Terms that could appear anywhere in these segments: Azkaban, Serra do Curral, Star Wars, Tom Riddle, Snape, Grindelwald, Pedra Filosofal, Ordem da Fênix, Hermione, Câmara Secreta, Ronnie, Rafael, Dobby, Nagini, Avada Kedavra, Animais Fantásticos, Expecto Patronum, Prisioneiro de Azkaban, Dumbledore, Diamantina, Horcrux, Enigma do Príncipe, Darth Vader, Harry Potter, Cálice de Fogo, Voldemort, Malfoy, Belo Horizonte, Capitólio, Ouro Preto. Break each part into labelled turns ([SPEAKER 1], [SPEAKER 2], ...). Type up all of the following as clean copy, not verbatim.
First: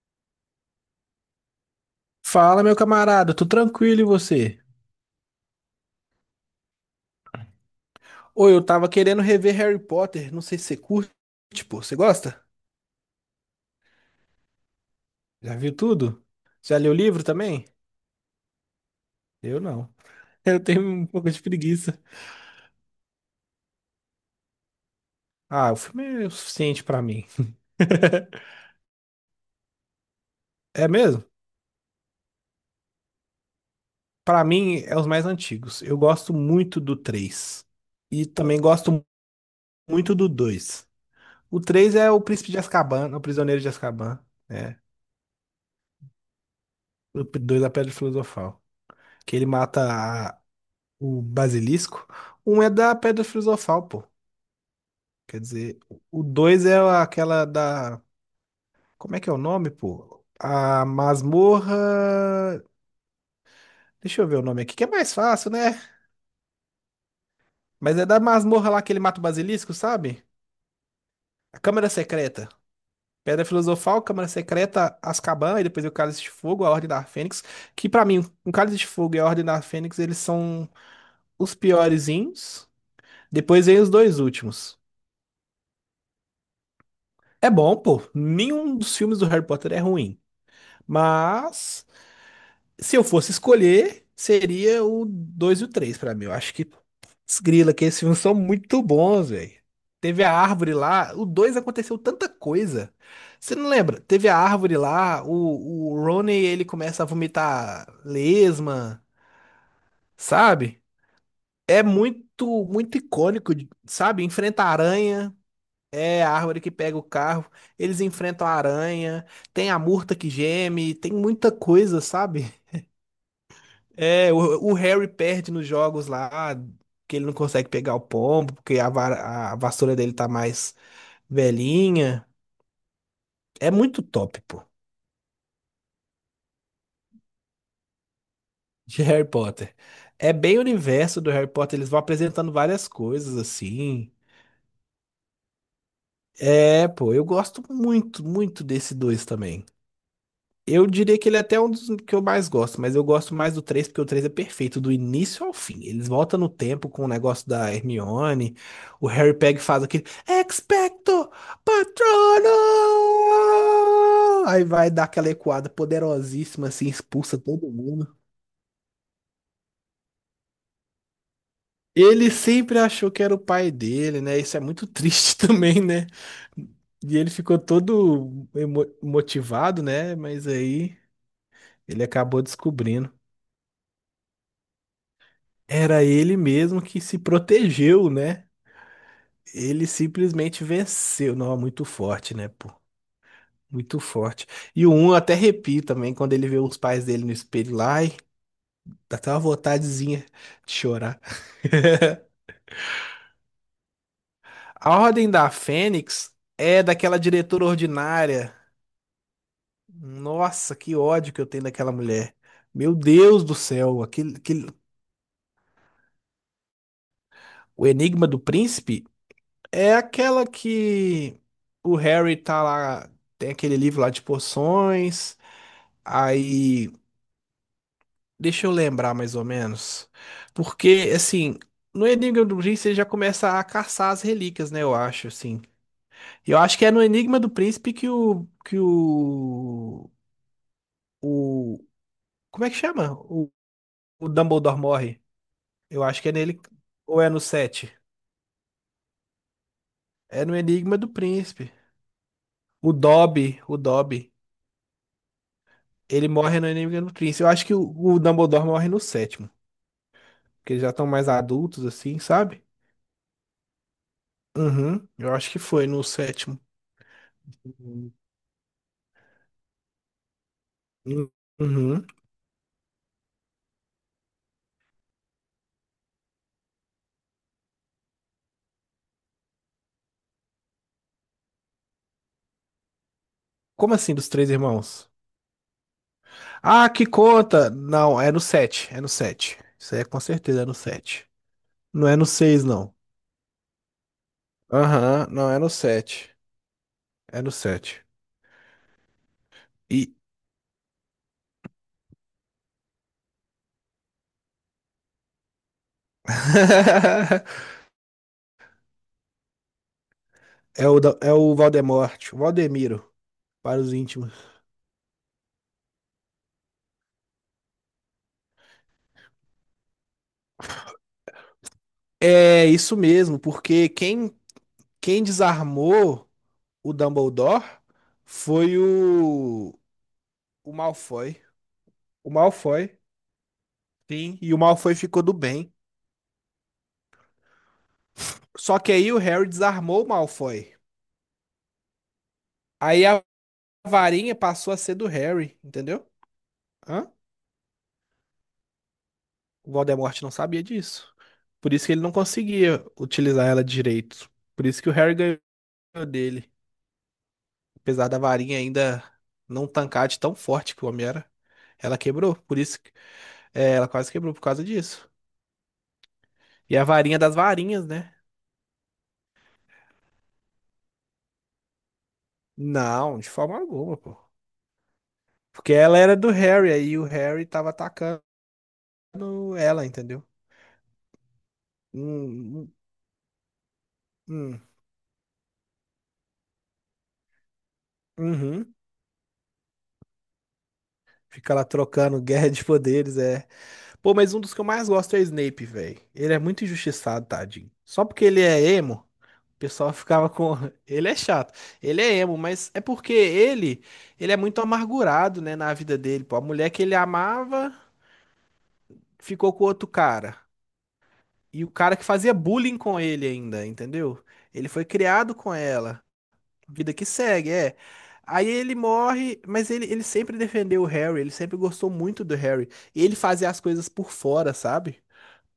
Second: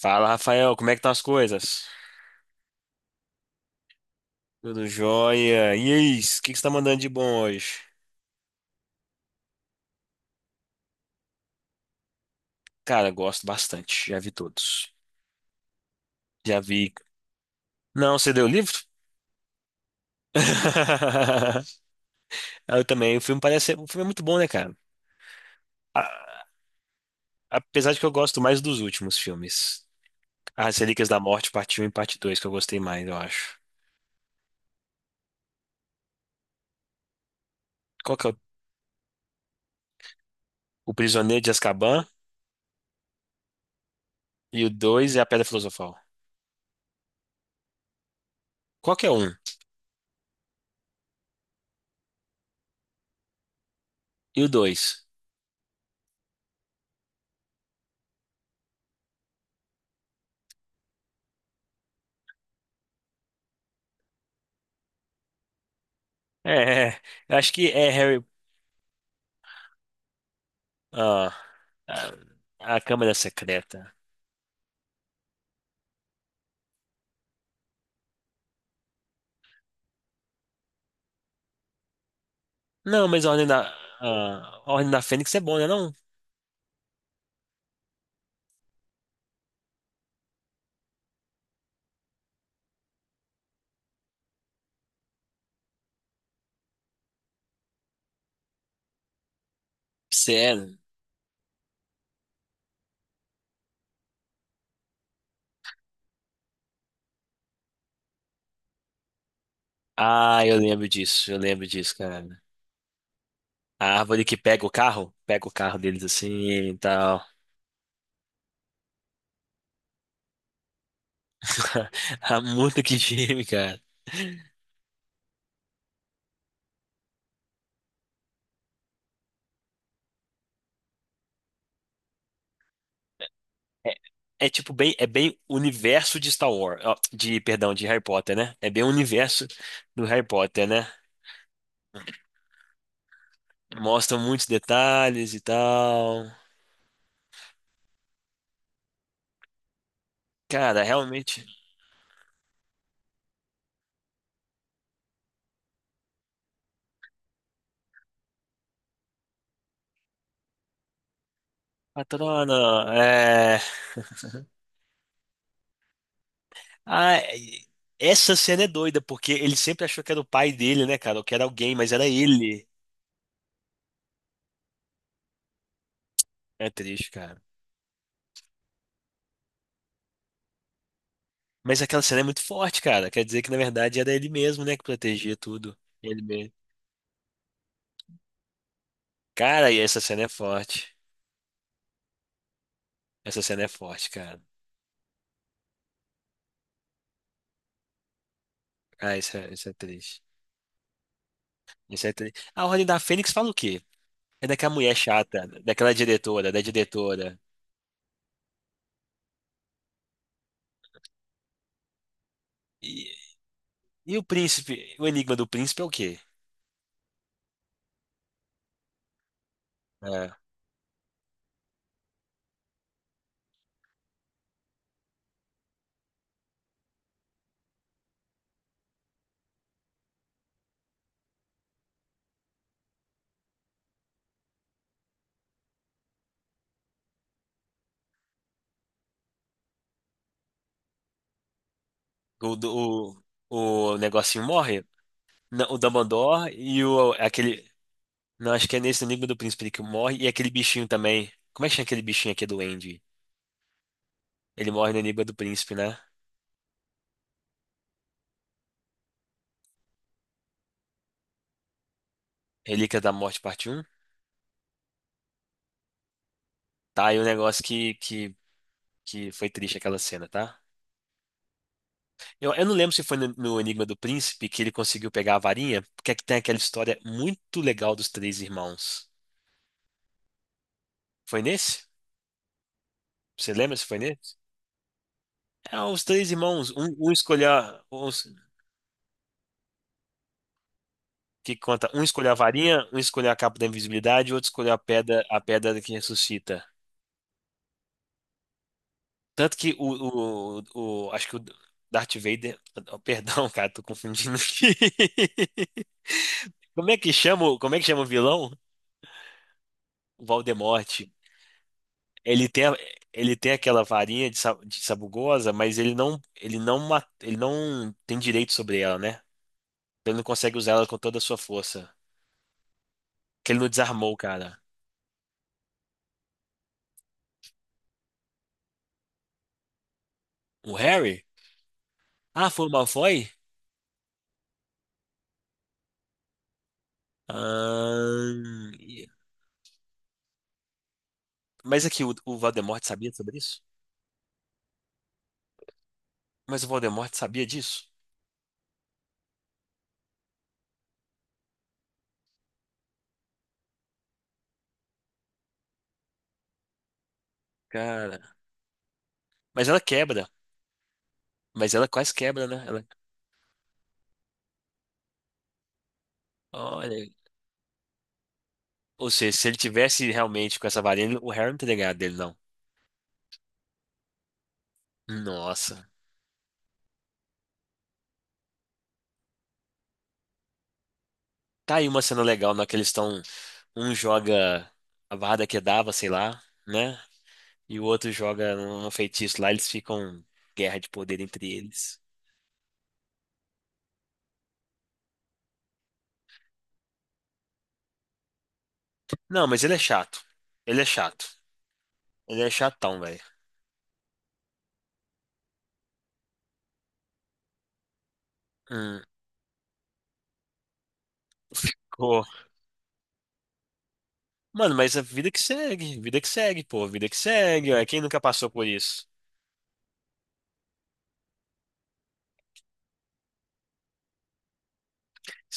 [SPEAKER 1] Fala, Rafael, como é que estão as coisas?
[SPEAKER 2] Fala, meu camarada, tô tranquilo e você?
[SPEAKER 1] Tudo jóia? E aí, o que que você tá mandando de bom hoje?
[SPEAKER 2] Ô, eu tava querendo rever Harry Potter, não sei se você curte, pô, você gosta?
[SPEAKER 1] Cara, gosto bastante, já vi todos.
[SPEAKER 2] Já viu tudo?
[SPEAKER 1] Já
[SPEAKER 2] Já leu
[SPEAKER 1] vi.
[SPEAKER 2] o livro também?
[SPEAKER 1] Não, você deu o livro?
[SPEAKER 2] Eu não. Eu tenho um pouco de preguiça.
[SPEAKER 1] Eu também, o filme parece, o filme é muito bom, né, cara?
[SPEAKER 2] Ah, o filme é o
[SPEAKER 1] A-
[SPEAKER 2] suficiente pra mim.
[SPEAKER 1] Apesar de que eu gosto mais dos últimos filmes. As
[SPEAKER 2] É
[SPEAKER 1] Relíquias da
[SPEAKER 2] mesmo?
[SPEAKER 1] Morte, parte Um e parte 2, que eu gostei mais, eu acho.
[SPEAKER 2] Pra mim, é os mais antigos. Eu gosto muito do três.
[SPEAKER 1] Qual
[SPEAKER 2] E
[SPEAKER 1] que é
[SPEAKER 2] também gosto muito do 2.
[SPEAKER 1] o Prisioneiro de
[SPEAKER 2] O 3
[SPEAKER 1] Azkaban
[SPEAKER 2] é o Príncipe de Azkaban, o Prisioneiro de Azkaban,
[SPEAKER 1] e o
[SPEAKER 2] né?
[SPEAKER 1] 2 é a Pedra Filosofal.
[SPEAKER 2] O 2 é a Pedra Filosofal.
[SPEAKER 1] Qual que é um?
[SPEAKER 2] Que ele mata a o basilisco. Um é da Pedra Filosofal, pô.
[SPEAKER 1] E o 2?
[SPEAKER 2] Quer dizer, o dois é aquela da. Como é que é o nome, pô? A masmorra. Deixa eu ver o nome aqui, que é mais fácil, né?
[SPEAKER 1] É, é, é. Eu acho que é
[SPEAKER 2] Mas é da
[SPEAKER 1] Harry.
[SPEAKER 2] masmorra lá que ele mata o basilisco, sabe?
[SPEAKER 1] Ah,
[SPEAKER 2] A Câmara Secreta.
[SPEAKER 1] a Câmara
[SPEAKER 2] Pedra
[SPEAKER 1] Secreta.
[SPEAKER 2] Filosofal, Câmara Secreta, Azkaban e depois o Cálice de Fogo, a Ordem da Fênix. Que pra mim, o Cálice de Fogo e a Ordem da Fênix, eles são os piorezinhos.
[SPEAKER 1] Não, mas a Ordem
[SPEAKER 2] Depois
[SPEAKER 1] da,
[SPEAKER 2] vem os dois
[SPEAKER 1] ah, a
[SPEAKER 2] últimos.
[SPEAKER 1] Ordem da Fênix é bom, né? Não?
[SPEAKER 2] É bom, pô. Nenhum dos filmes do Harry Potter é ruim. Mas se eu fosse escolher, seria o 2 e o 3 pra mim. Eu acho que desgrila que esses filmes são muito bons, velho. Teve a árvore
[SPEAKER 1] Sério.
[SPEAKER 2] lá, o 2 aconteceu tanta coisa. Você não lembra? Teve a árvore lá, o Ronnie ele começa a vomitar lesma, sabe?
[SPEAKER 1] Eu lembro
[SPEAKER 2] É
[SPEAKER 1] disso, cara.
[SPEAKER 2] muito, muito icônico,
[SPEAKER 1] A
[SPEAKER 2] sabe?
[SPEAKER 1] árvore que
[SPEAKER 2] Enfrenta a aranha,
[SPEAKER 1] pega o carro deles
[SPEAKER 2] é a
[SPEAKER 1] assim
[SPEAKER 2] árvore que
[SPEAKER 1] e
[SPEAKER 2] pega o
[SPEAKER 1] tal.
[SPEAKER 2] carro, eles enfrentam a aranha, tem a murta que geme, tem muita coisa,
[SPEAKER 1] Ah,
[SPEAKER 2] sabe?
[SPEAKER 1] muito que time, cara.
[SPEAKER 2] É, o Harry perde nos jogos lá, que ele não consegue pegar o pombo, porque a vassoura dele tá mais velhinha. É
[SPEAKER 1] É,
[SPEAKER 2] muito top,
[SPEAKER 1] é
[SPEAKER 2] pô,
[SPEAKER 1] tipo bem, é bem universo de Star Wars, ó, de, perdão, de Harry Potter, né? É bem o
[SPEAKER 2] de Harry
[SPEAKER 1] universo
[SPEAKER 2] Potter.
[SPEAKER 1] do Harry
[SPEAKER 2] É bem o
[SPEAKER 1] Potter, né?
[SPEAKER 2] universo do Harry Potter, eles vão apresentando várias coisas assim.
[SPEAKER 1] Mostra muitos detalhes e tal.
[SPEAKER 2] É, pô, eu gosto muito, muito desse dois também.
[SPEAKER 1] Cara,
[SPEAKER 2] Eu diria que ele é
[SPEAKER 1] realmente.
[SPEAKER 2] até um dos que eu mais gosto, mas eu gosto mais do 3 porque o 3 é perfeito, do início ao fim. Eles voltam no tempo com o negócio da Hermione, o Harry Peg faz aquele Expecto
[SPEAKER 1] Patrona, é...
[SPEAKER 2] Patronum! Aí vai dar aquela ecoada poderosíssima, assim,
[SPEAKER 1] Ah,
[SPEAKER 2] expulsa
[SPEAKER 1] e-
[SPEAKER 2] todo mundo.
[SPEAKER 1] essa cena é doida, porque ele sempre achou que era o pai dele, né, cara? Ou que era alguém, mas era
[SPEAKER 2] Ele
[SPEAKER 1] ele.
[SPEAKER 2] sempre achou que era o pai dele, né? Isso é muito triste também, né?
[SPEAKER 1] É triste,
[SPEAKER 2] E ele
[SPEAKER 1] cara.
[SPEAKER 2] ficou todo motivado, né? Mas aí
[SPEAKER 1] Mas aquela
[SPEAKER 2] ele
[SPEAKER 1] cena é muito
[SPEAKER 2] acabou
[SPEAKER 1] forte, cara.
[SPEAKER 2] descobrindo.
[SPEAKER 1] Quer dizer que, na verdade, era ele mesmo, né, que protegia tudo.
[SPEAKER 2] Era
[SPEAKER 1] Ele
[SPEAKER 2] ele
[SPEAKER 1] mesmo.
[SPEAKER 2] mesmo que se protegeu, né?
[SPEAKER 1] Cara, e
[SPEAKER 2] Ele
[SPEAKER 1] essa cena é
[SPEAKER 2] simplesmente
[SPEAKER 1] forte.
[SPEAKER 2] venceu. Não, é muito forte, né, pô?
[SPEAKER 1] Essa cena é
[SPEAKER 2] Muito
[SPEAKER 1] forte, cara.
[SPEAKER 2] forte. E o um eu até arrepio também quando ele vê os pais dele no espelho lá. Ai, dá até uma
[SPEAKER 1] Isso é triste.
[SPEAKER 2] vontadezinha de chorar.
[SPEAKER 1] Isso é triste. A Ordem da Fênix fala o quê? É daquela mulher
[SPEAKER 2] A Ordem
[SPEAKER 1] chata,
[SPEAKER 2] da
[SPEAKER 1] daquela
[SPEAKER 2] Fênix
[SPEAKER 1] diretora, da
[SPEAKER 2] é daquela
[SPEAKER 1] diretora.
[SPEAKER 2] diretora ordinária. Nossa, que ódio que eu tenho daquela mulher. Meu
[SPEAKER 1] E,
[SPEAKER 2] Deus do céu,
[SPEAKER 1] e o
[SPEAKER 2] aquele...
[SPEAKER 1] príncipe? O enigma do príncipe é o quê?
[SPEAKER 2] O Enigma do Príncipe é
[SPEAKER 1] É.
[SPEAKER 2] aquela que o Harry tá lá, tem aquele livro lá de poções. Aí, deixa eu lembrar mais ou menos. Porque, assim, no Enigma do Príncipe ele já começa a caçar as relíquias, né? Eu acho, assim. Eu acho que é no Enigma do Príncipe que o. Que o. O.
[SPEAKER 1] O,
[SPEAKER 2] Como é que chama?
[SPEAKER 1] do-
[SPEAKER 2] O,
[SPEAKER 1] o
[SPEAKER 2] o
[SPEAKER 1] negocinho
[SPEAKER 2] Dumbledore
[SPEAKER 1] morre.
[SPEAKER 2] morre.
[SPEAKER 1] Não, o
[SPEAKER 2] Eu acho que é
[SPEAKER 1] Dumbledore
[SPEAKER 2] nele.
[SPEAKER 1] e o
[SPEAKER 2] Ou é no
[SPEAKER 1] aquele.
[SPEAKER 2] 7?
[SPEAKER 1] Não, acho que é nesse no Enigma do Príncipe que morre. E
[SPEAKER 2] É
[SPEAKER 1] aquele
[SPEAKER 2] no
[SPEAKER 1] bichinho
[SPEAKER 2] Enigma do
[SPEAKER 1] também. Como é
[SPEAKER 2] Príncipe.
[SPEAKER 1] que chama aquele bichinho aqui do
[SPEAKER 2] O
[SPEAKER 1] Andy?
[SPEAKER 2] Dobby, o Dobby.
[SPEAKER 1] Ele morre no Enigma do Príncipe, né?
[SPEAKER 2] Ele morre no Enemy no Prince. Eu acho que o Dumbledore morre no sétimo. Porque eles já estão mais adultos, assim, sabe?
[SPEAKER 1] Relíquia da Morte, parte Um.
[SPEAKER 2] Uhum. Eu acho que foi no sétimo.
[SPEAKER 1] Tá, aí o negócio
[SPEAKER 2] Uhum.
[SPEAKER 1] que foi triste aquela cena, tá?
[SPEAKER 2] Uhum.
[SPEAKER 1] Eu não lembro se foi no Enigma do Príncipe que ele conseguiu pegar a varinha, porque é que tem aquela história muito legal dos três irmãos. Foi nesse? Você lembra se
[SPEAKER 2] Como
[SPEAKER 1] foi
[SPEAKER 2] assim, dos
[SPEAKER 1] nesse?
[SPEAKER 2] três irmãos?
[SPEAKER 1] É, os três irmãos,
[SPEAKER 2] Ah, que
[SPEAKER 1] um escolheu.
[SPEAKER 2] conta! Não, é no sete. É no sete. Isso aí é com certeza, é no sete.
[SPEAKER 1] Que conta? Um
[SPEAKER 2] Não é no
[SPEAKER 1] escolher a
[SPEAKER 2] seis,
[SPEAKER 1] varinha,
[SPEAKER 2] não.
[SPEAKER 1] um escolher a capa da invisibilidade, outro escolher
[SPEAKER 2] Aham,
[SPEAKER 1] a
[SPEAKER 2] não, é no
[SPEAKER 1] pedra que
[SPEAKER 2] sete.
[SPEAKER 1] ressuscita.
[SPEAKER 2] É no sete.
[SPEAKER 1] Tanto que
[SPEAKER 2] E...
[SPEAKER 1] acho que o Darth Vader, oh, perdão, cara, tô confundindo aqui. Como é que chama, como é que chama o vilão? O
[SPEAKER 2] é o,
[SPEAKER 1] Voldemort.
[SPEAKER 2] da- é o Valdemort. O
[SPEAKER 1] Ele tem, a-
[SPEAKER 2] Valdemiro,
[SPEAKER 1] ele tem
[SPEAKER 2] para
[SPEAKER 1] aquela
[SPEAKER 2] os
[SPEAKER 1] varinha
[SPEAKER 2] íntimos.
[SPEAKER 1] de sabugosa, mas ele não tem direito sobre ela, né? Então ele não consegue usar ela com toda a sua força.
[SPEAKER 2] É isso mesmo,
[SPEAKER 1] Que ele não
[SPEAKER 2] porque
[SPEAKER 1] desarmou,
[SPEAKER 2] quem,
[SPEAKER 1] cara.
[SPEAKER 2] quem desarmou o Dumbledore foi o
[SPEAKER 1] O Harry?
[SPEAKER 2] Malfoy. O
[SPEAKER 1] Ah, foi o
[SPEAKER 2] Malfoy,
[SPEAKER 1] Malfoy?
[SPEAKER 2] sim, e o Malfoy ficou do bem.
[SPEAKER 1] Ah,
[SPEAKER 2] Só que aí o Harry desarmou o Malfoy.
[SPEAKER 1] mas é que o Voldemort
[SPEAKER 2] Aí
[SPEAKER 1] sabia
[SPEAKER 2] a
[SPEAKER 1] sobre isso?
[SPEAKER 2] varinha passou a ser do Harry, entendeu?
[SPEAKER 1] Mas o
[SPEAKER 2] Hã?
[SPEAKER 1] Voldemort sabia disso?
[SPEAKER 2] O Voldemort não sabia disso. Por isso que ele não conseguia utilizar ela direito. Por isso que o Harry ganhou dele. Apesar da
[SPEAKER 1] Cara.
[SPEAKER 2] varinha ainda não
[SPEAKER 1] Mas ela
[SPEAKER 2] tancar de
[SPEAKER 1] quebra.
[SPEAKER 2] tão forte que o homem era.
[SPEAKER 1] Mas ela
[SPEAKER 2] Ela
[SPEAKER 1] quase
[SPEAKER 2] quebrou,
[SPEAKER 1] quebra,
[SPEAKER 2] por
[SPEAKER 1] né?
[SPEAKER 2] isso
[SPEAKER 1] Ela...
[SPEAKER 2] que é, ela quase quebrou por causa disso. E a
[SPEAKER 1] Olha.
[SPEAKER 2] varinha das varinhas, né?
[SPEAKER 1] Ou seja, se ele tivesse realmente com essa varinha, o Harry não teria ganhado dele, não.
[SPEAKER 2] Não, de forma alguma, pô. Porque
[SPEAKER 1] Nossa.
[SPEAKER 2] ela era do Harry, aí o Harry tava atacando ela, entendeu?
[SPEAKER 1] Tá aí uma cena legal
[SPEAKER 2] Hum,
[SPEAKER 1] na
[SPEAKER 2] hum,
[SPEAKER 1] que eles estão. Um
[SPEAKER 2] hum.
[SPEAKER 1] joga a Avada Kedavra, sei lá, né? E o outro joga
[SPEAKER 2] Uhum.
[SPEAKER 1] um feitiço lá, eles ficam guerra de poder entre
[SPEAKER 2] Fica lá
[SPEAKER 1] eles.
[SPEAKER 2] trocando guerra de poderes, é. Pô, mas um dos que eu mais gosto é o Snape, velho. Ele é muito injustiçado, tadinho. Só porque ele é emo,
[SPEAKER 1] Não,
[SPEAKER 2] o
[SPEAKER 1] mas ele é
[SPEAKER 2] pessoal
[SPEAKER 1] chato.
[SPEAKER 2] ficava com.
[SPEAKER 1] Ele é
[SPEAKER 2] Ele é
[SPEAKER 1] chato.
[SPEAKER 2] chato. Ele é emo,
[SPEAKER 1] Ele é
[SPEAKER 2] mas é
[SPEAKER 1] chatão,
[SPEAKER 2] porque
[SPEAKER 1] velho.
[SPEAKER 2] ele é muito amargurado, né, na vida dele, pô. A mulher que ele amava
[SPEAKER 1] Hum.
[SPEAKER 2] ficou com outro cara. E o cara que fazia bullying com ele ainda, entendeu? Ele
[SPEAKER 1] Mano,
[SPEAKER 2] foi
[SPEAKER 1] mas a
[SPEAKER 2] criado com ela.
[SPEAKER 1] vida que segue, pô,
[SPEAKER 2] Vida que
[SPEAKER 1] vida que
[SPEAKER 2] segue,
[SPEAKER 1] segue,
[SPEAKER 2] é.
[SPEAKER 1] ué, quem nunca
[SPEAKER 2] Aí
[SPEAKER 1] passou por
[SPEAKER 2] ele
[SPEAKER 1] isso?
[SPEAKER 2] morre, mas ele sempre defendeu o Harry, ele sempre gostou muito do Harry. E ele fazia as coisas por fora, sabe?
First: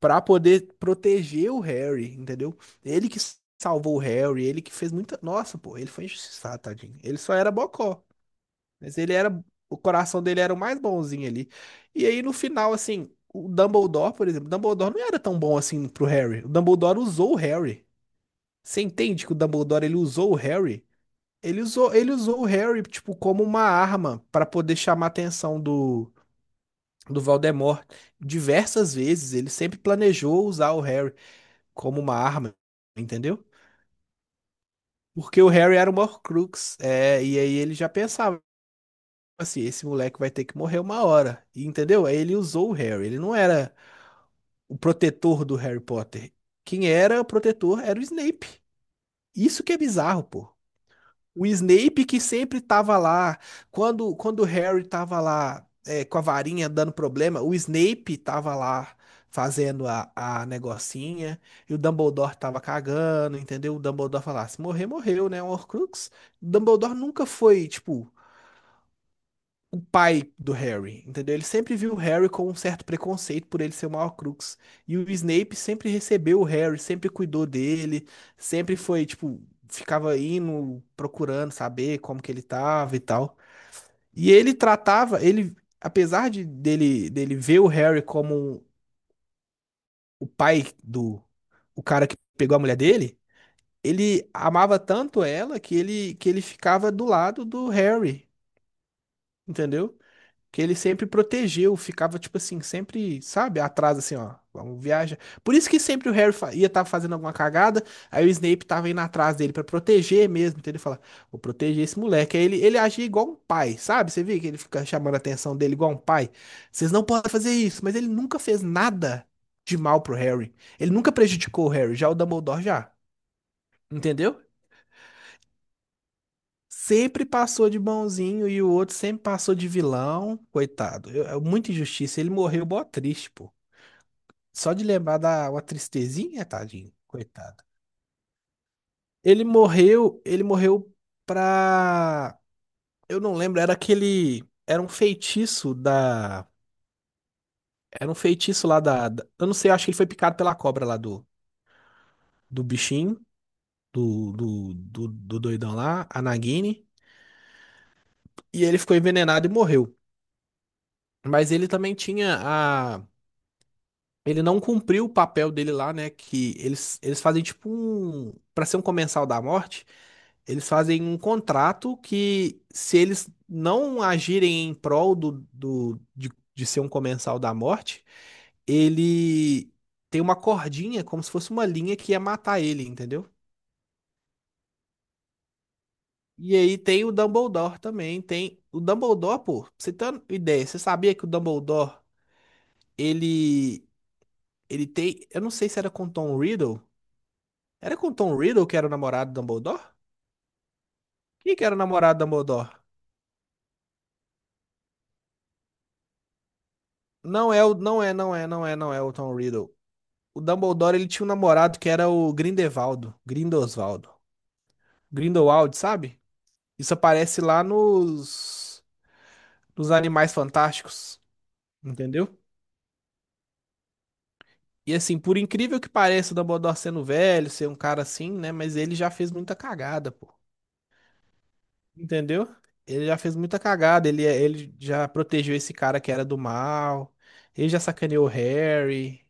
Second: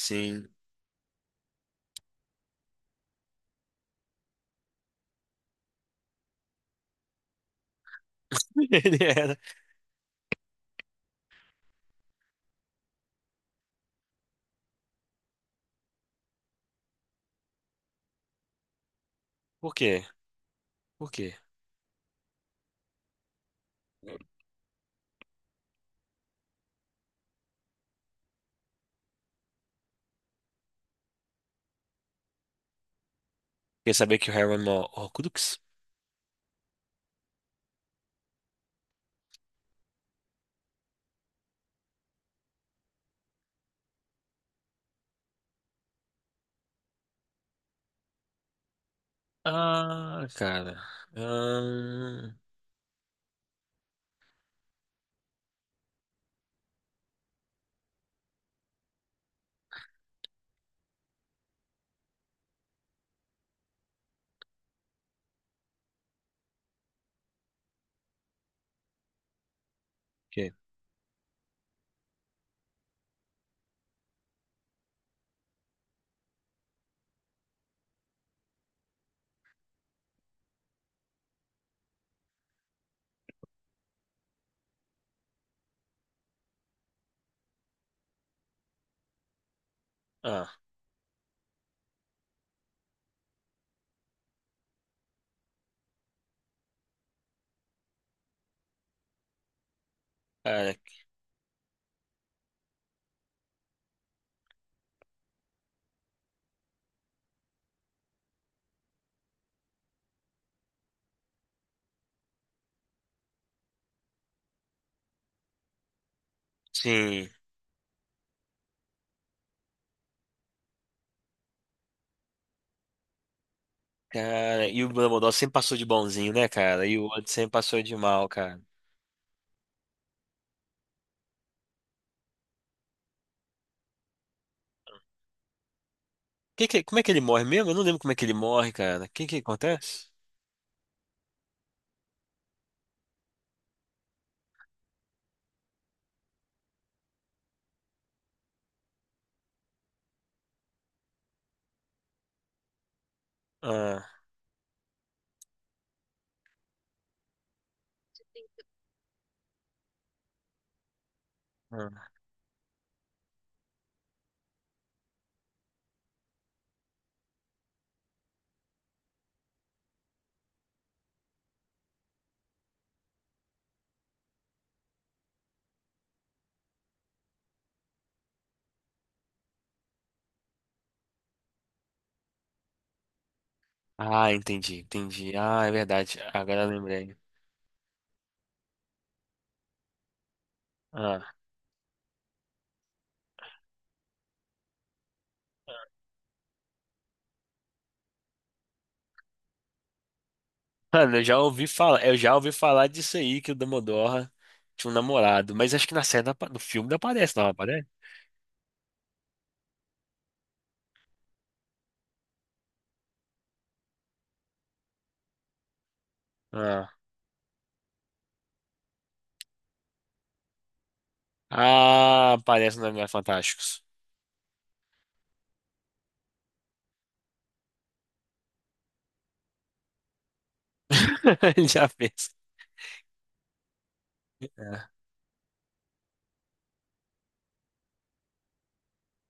[SPEAKER 2] Pra poder proteger o Harry, entendeu? Ele que salvou o Harry, ele que fez muita. Nossa, pô, ele foi injustiçado, tadinho. Ele só era bocó.
[SPEAKER 1] ele
[SPEAKER 2] Mas ele
[SPEAKER 1] era.
[SPEAKER 2] era, o coração dele era o mais bonzinho ali. E aí no final, assim, o Dumbledore, por exemplo, o Dumbledore não era tão bom assim pro Harry. O Dumbledore usou o Harry. Você entende que o
[SPEAKER 1] Por
[SPEAKER 2] Dumbledore ele
[SPEAKER 1] quê?
[SPEAKER 2] usou o Harry?
[SPEAKER 1] Por quê?
[SPEAKER 2] Ele usou o Harry tipo como uma arma pra poder chamar a atenção do Voldemort. Diversas vezes ele sempre planejou usar o Harry como uma arma, entendeu?
[SPEAKER 1] Quer saber que o Harry era um
[SPEAKER 2] Porque o
[SPEAKER 1] Horcrux?
[SPEAKER 2] Harry era o Horcrux, é, e aí ele já pensava tipo assim, esse moleque vai ter que morrer uma hora. E, entendeu? Aí ele usou o Harry. Ele não era o protetor do Harry Potter. Quem era o protetor era o Snape. Isso que é bizarro,
[SPEAKER 1] Ah,
[SPEAKER 2] pô.
[SPEAKER 1] cara.
[SPEAKER 2] O Snape que
[SPEAKER 1] Ah,
[SPEAKER 2] sempre tava lá. Quando o Harry tava lá é, com a varinha dando problema, o Snape tava lá fazendo a negocinha. E o Dumbledore tava cagando, entendeu? O Dumbledore falava, se morrer, morreu, né? Um Horcrux. O Dumbledore nunca foi, tipo o pai
[SPEAKER 1] quê?
[SPEAKER 2] do Harry, entendeu? Ele sempre viu o Harry com um certo preconceito por ele ser o Horcrux. E o Snape sempre recebeu o Harry, sempre cuidou dele, sempre foi, tipo, ficava indo, procurando saber como que ele tava e tal. E ele tratava, ele, apesar de dele ver o Harry como o
[SPEAKER 1] Ah,
[SPEAKER 2] pai do, o cara que pegou a mulher dele, ele amava tanto ela que ele ficava do lado do Harry, entendeu? Que
[SPEAKER 1] cara,
[SPEAKER 2] ele sempre protegeu, ficava tipo assim, sempre, sabe, atrás assim, ó, vamos viajar. Por isso que sempre o Harry ia estar fazendo alguma cagada, aí o Snape tava indo atrás dele pra proteger mesmo, então ele fala, vou proteger esse moleque. Aí ele agia igual um pai, sabe? Você vê que ele fica chamando a atenção dele igual um pai. Vocês não
[SPEAKER 1] sim.
[SPEAKER 2] podem fazer isso, mas ele nunca fez nada de mal pro Harry. Ele nunca prejudicou o Harry, já o Dumbledore já, entendeu?
[SPEAKER 1] Cara, e o Dumbledore sempre passou de bonzinho, né, cara? E o
[SPEAKER 2] Sempre
[SPEAKER 1] outro sempre
[SPEAKER 2] passou de
[SPEAKER 1] passou de mal,
[SPEAKER 2] bonzinho
[SPEAKER 1] cara.
[SPEAKER 2] e o outro sempre passou de vilão. Coitado, é muita injustiça. Ele morreu mó triste, pô. Só de lembrar da uma tristezinha, tadinho.
[SPEAKER 1] Como é que ele morre
[SPEAKER 2] Coitado.
[SPEAKER 1] mesmo? Eu não lembro como é que ele morre, cara. O que que
[SPEAKER 2] Ele
[SPEAKER 1] acontece?
[SPEAKER 2] morreu, ele morreu pra. Eu não lembro, era aquele. Era um feitiço da. Era um feitiço lá da. Eu não sei, eu acho que ele foi picado pela cobra lá do bichinho,
[SPEAKER 1] Ah,
[SPEAKER 2] do doidão lá, a Nagini. E ele ficou envenenado e morreu. Mas ele também
[SPEAKER 1] ah,
[SPEAKER 2] tinha a. Ele não cumpriu o papel dele lá, né? Que eles fazem tipo um. Pra ser um comensal da morte, eles fazem um contrato que, se eles não agirem em prol de ser um comensal da morte, ele tem uma cordinha, como se fosse uma linha que ia matar ele, entendeu?
[SPEAKER 1] Ah, entendi, entendi. Ah, é verdade.
[SPEAKER 2] E
[SPEAKER 1] Agora eu
[SPEAKER 2] aí tem o
[SPEAKER 1] lembrei.
[SPEAKER 2] Dumbledore também, tem o Dumbledore, pô, pra você ter uma ideia, você sabia que o
[SPEAKER 1] Ah.
[SPEAKER 2] Dumbledore, ele ele tem, eu não sei se era com Tom Riddle, era com o Tom Riddle que era o namorado do Dumbledore?
[SPEAKER 1] Mano,
[SPEAKER 2] Quem que era o
[SPEAKER 1] eu
[SPEAKER 2] namorado do
[SPEAKER 1] já ouvi
[SPEAKER 2] Dumbledore?
[SPEAKER 1] falar disso aí, que o Dumbledore tinha um namorado, mas acho que na série, no filme não aparece, não
[SPEAKER 2] Não é o,
[SPEAKER 1] aparece?
[SPEAKER 2] não é, não é, não é, não é o Tom Riddle. O Dumbledore, ele tinha um namorado que era o Grindelwaldo, Grindosvaldo. Grindelwald, sabe?
[SPEAKER 1] Ah,
[SPEAKER 2] Isso aparece lá nos Animais Fantásticos,
[SPEAKER 1] ah,
[SPEAKER 2] entendeu?
[SPEAKER 1] aparece nos Animais Fantásticos.
[SPEAKER 2] E assim, por incrível que pareça o Dumbledore sendo velho, ser um cara assim, né, mas ele já fez muita cagada, pô.
[SPEAKER 1] Ele já fez.
[SPEAKER 2] Entendeu? Ele já fez muita cagada, ele é, ele
[SPEAKER 1] Ah,
[SPEAKER 2] já protegeu esse cara que era do mal. Ele já sacaneou o Harry.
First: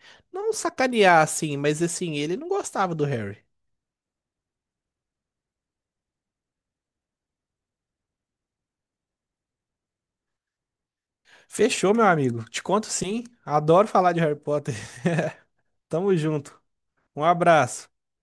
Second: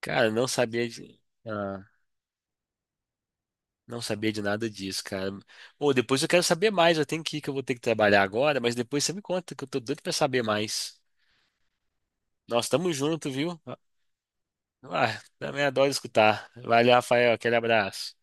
[SPEAKER 1] Cara, eu não
[SPEAKER 2] Não
[SPEAKER 1] sabia de,
[SPEAKER 2] sacanear assim, mas
[SPEAKER 1] ah,
[SPEAKER 2] assim, ele não gostava do Harry.
[SPEAKER 1] não sabia de nada disso, cara. Ou depois eu quero saber mais, eu tenho que ir, que eu vou ter que trabalhar agora, mas depois você me conta, que eu tô doido pra saber mais.
[SPEAKER 2] Fechou, meu amigo. Te
[SPEAKER 1] Nós
[SPEAKER 2] conto
[SPEAKER 1] tamo
[SPEAKER 2] sim.
[SPEAKER 1] junto, viu?
[SPEAKER 2] Adoro falar de Harry Potter.
[SPEAKER 1] Ah, também adoro
[SPEAKER 2] Tamo
[SPEAKER 1] escutar.
[SPEAKER 2] junto.
[SPEAKER 1] Valeu,
[SPEAKER 2] Um
[SPEAKER 1] Rafael, aquele
[SPEAKER 2] abraço.
[SPEAKER 1] abraço.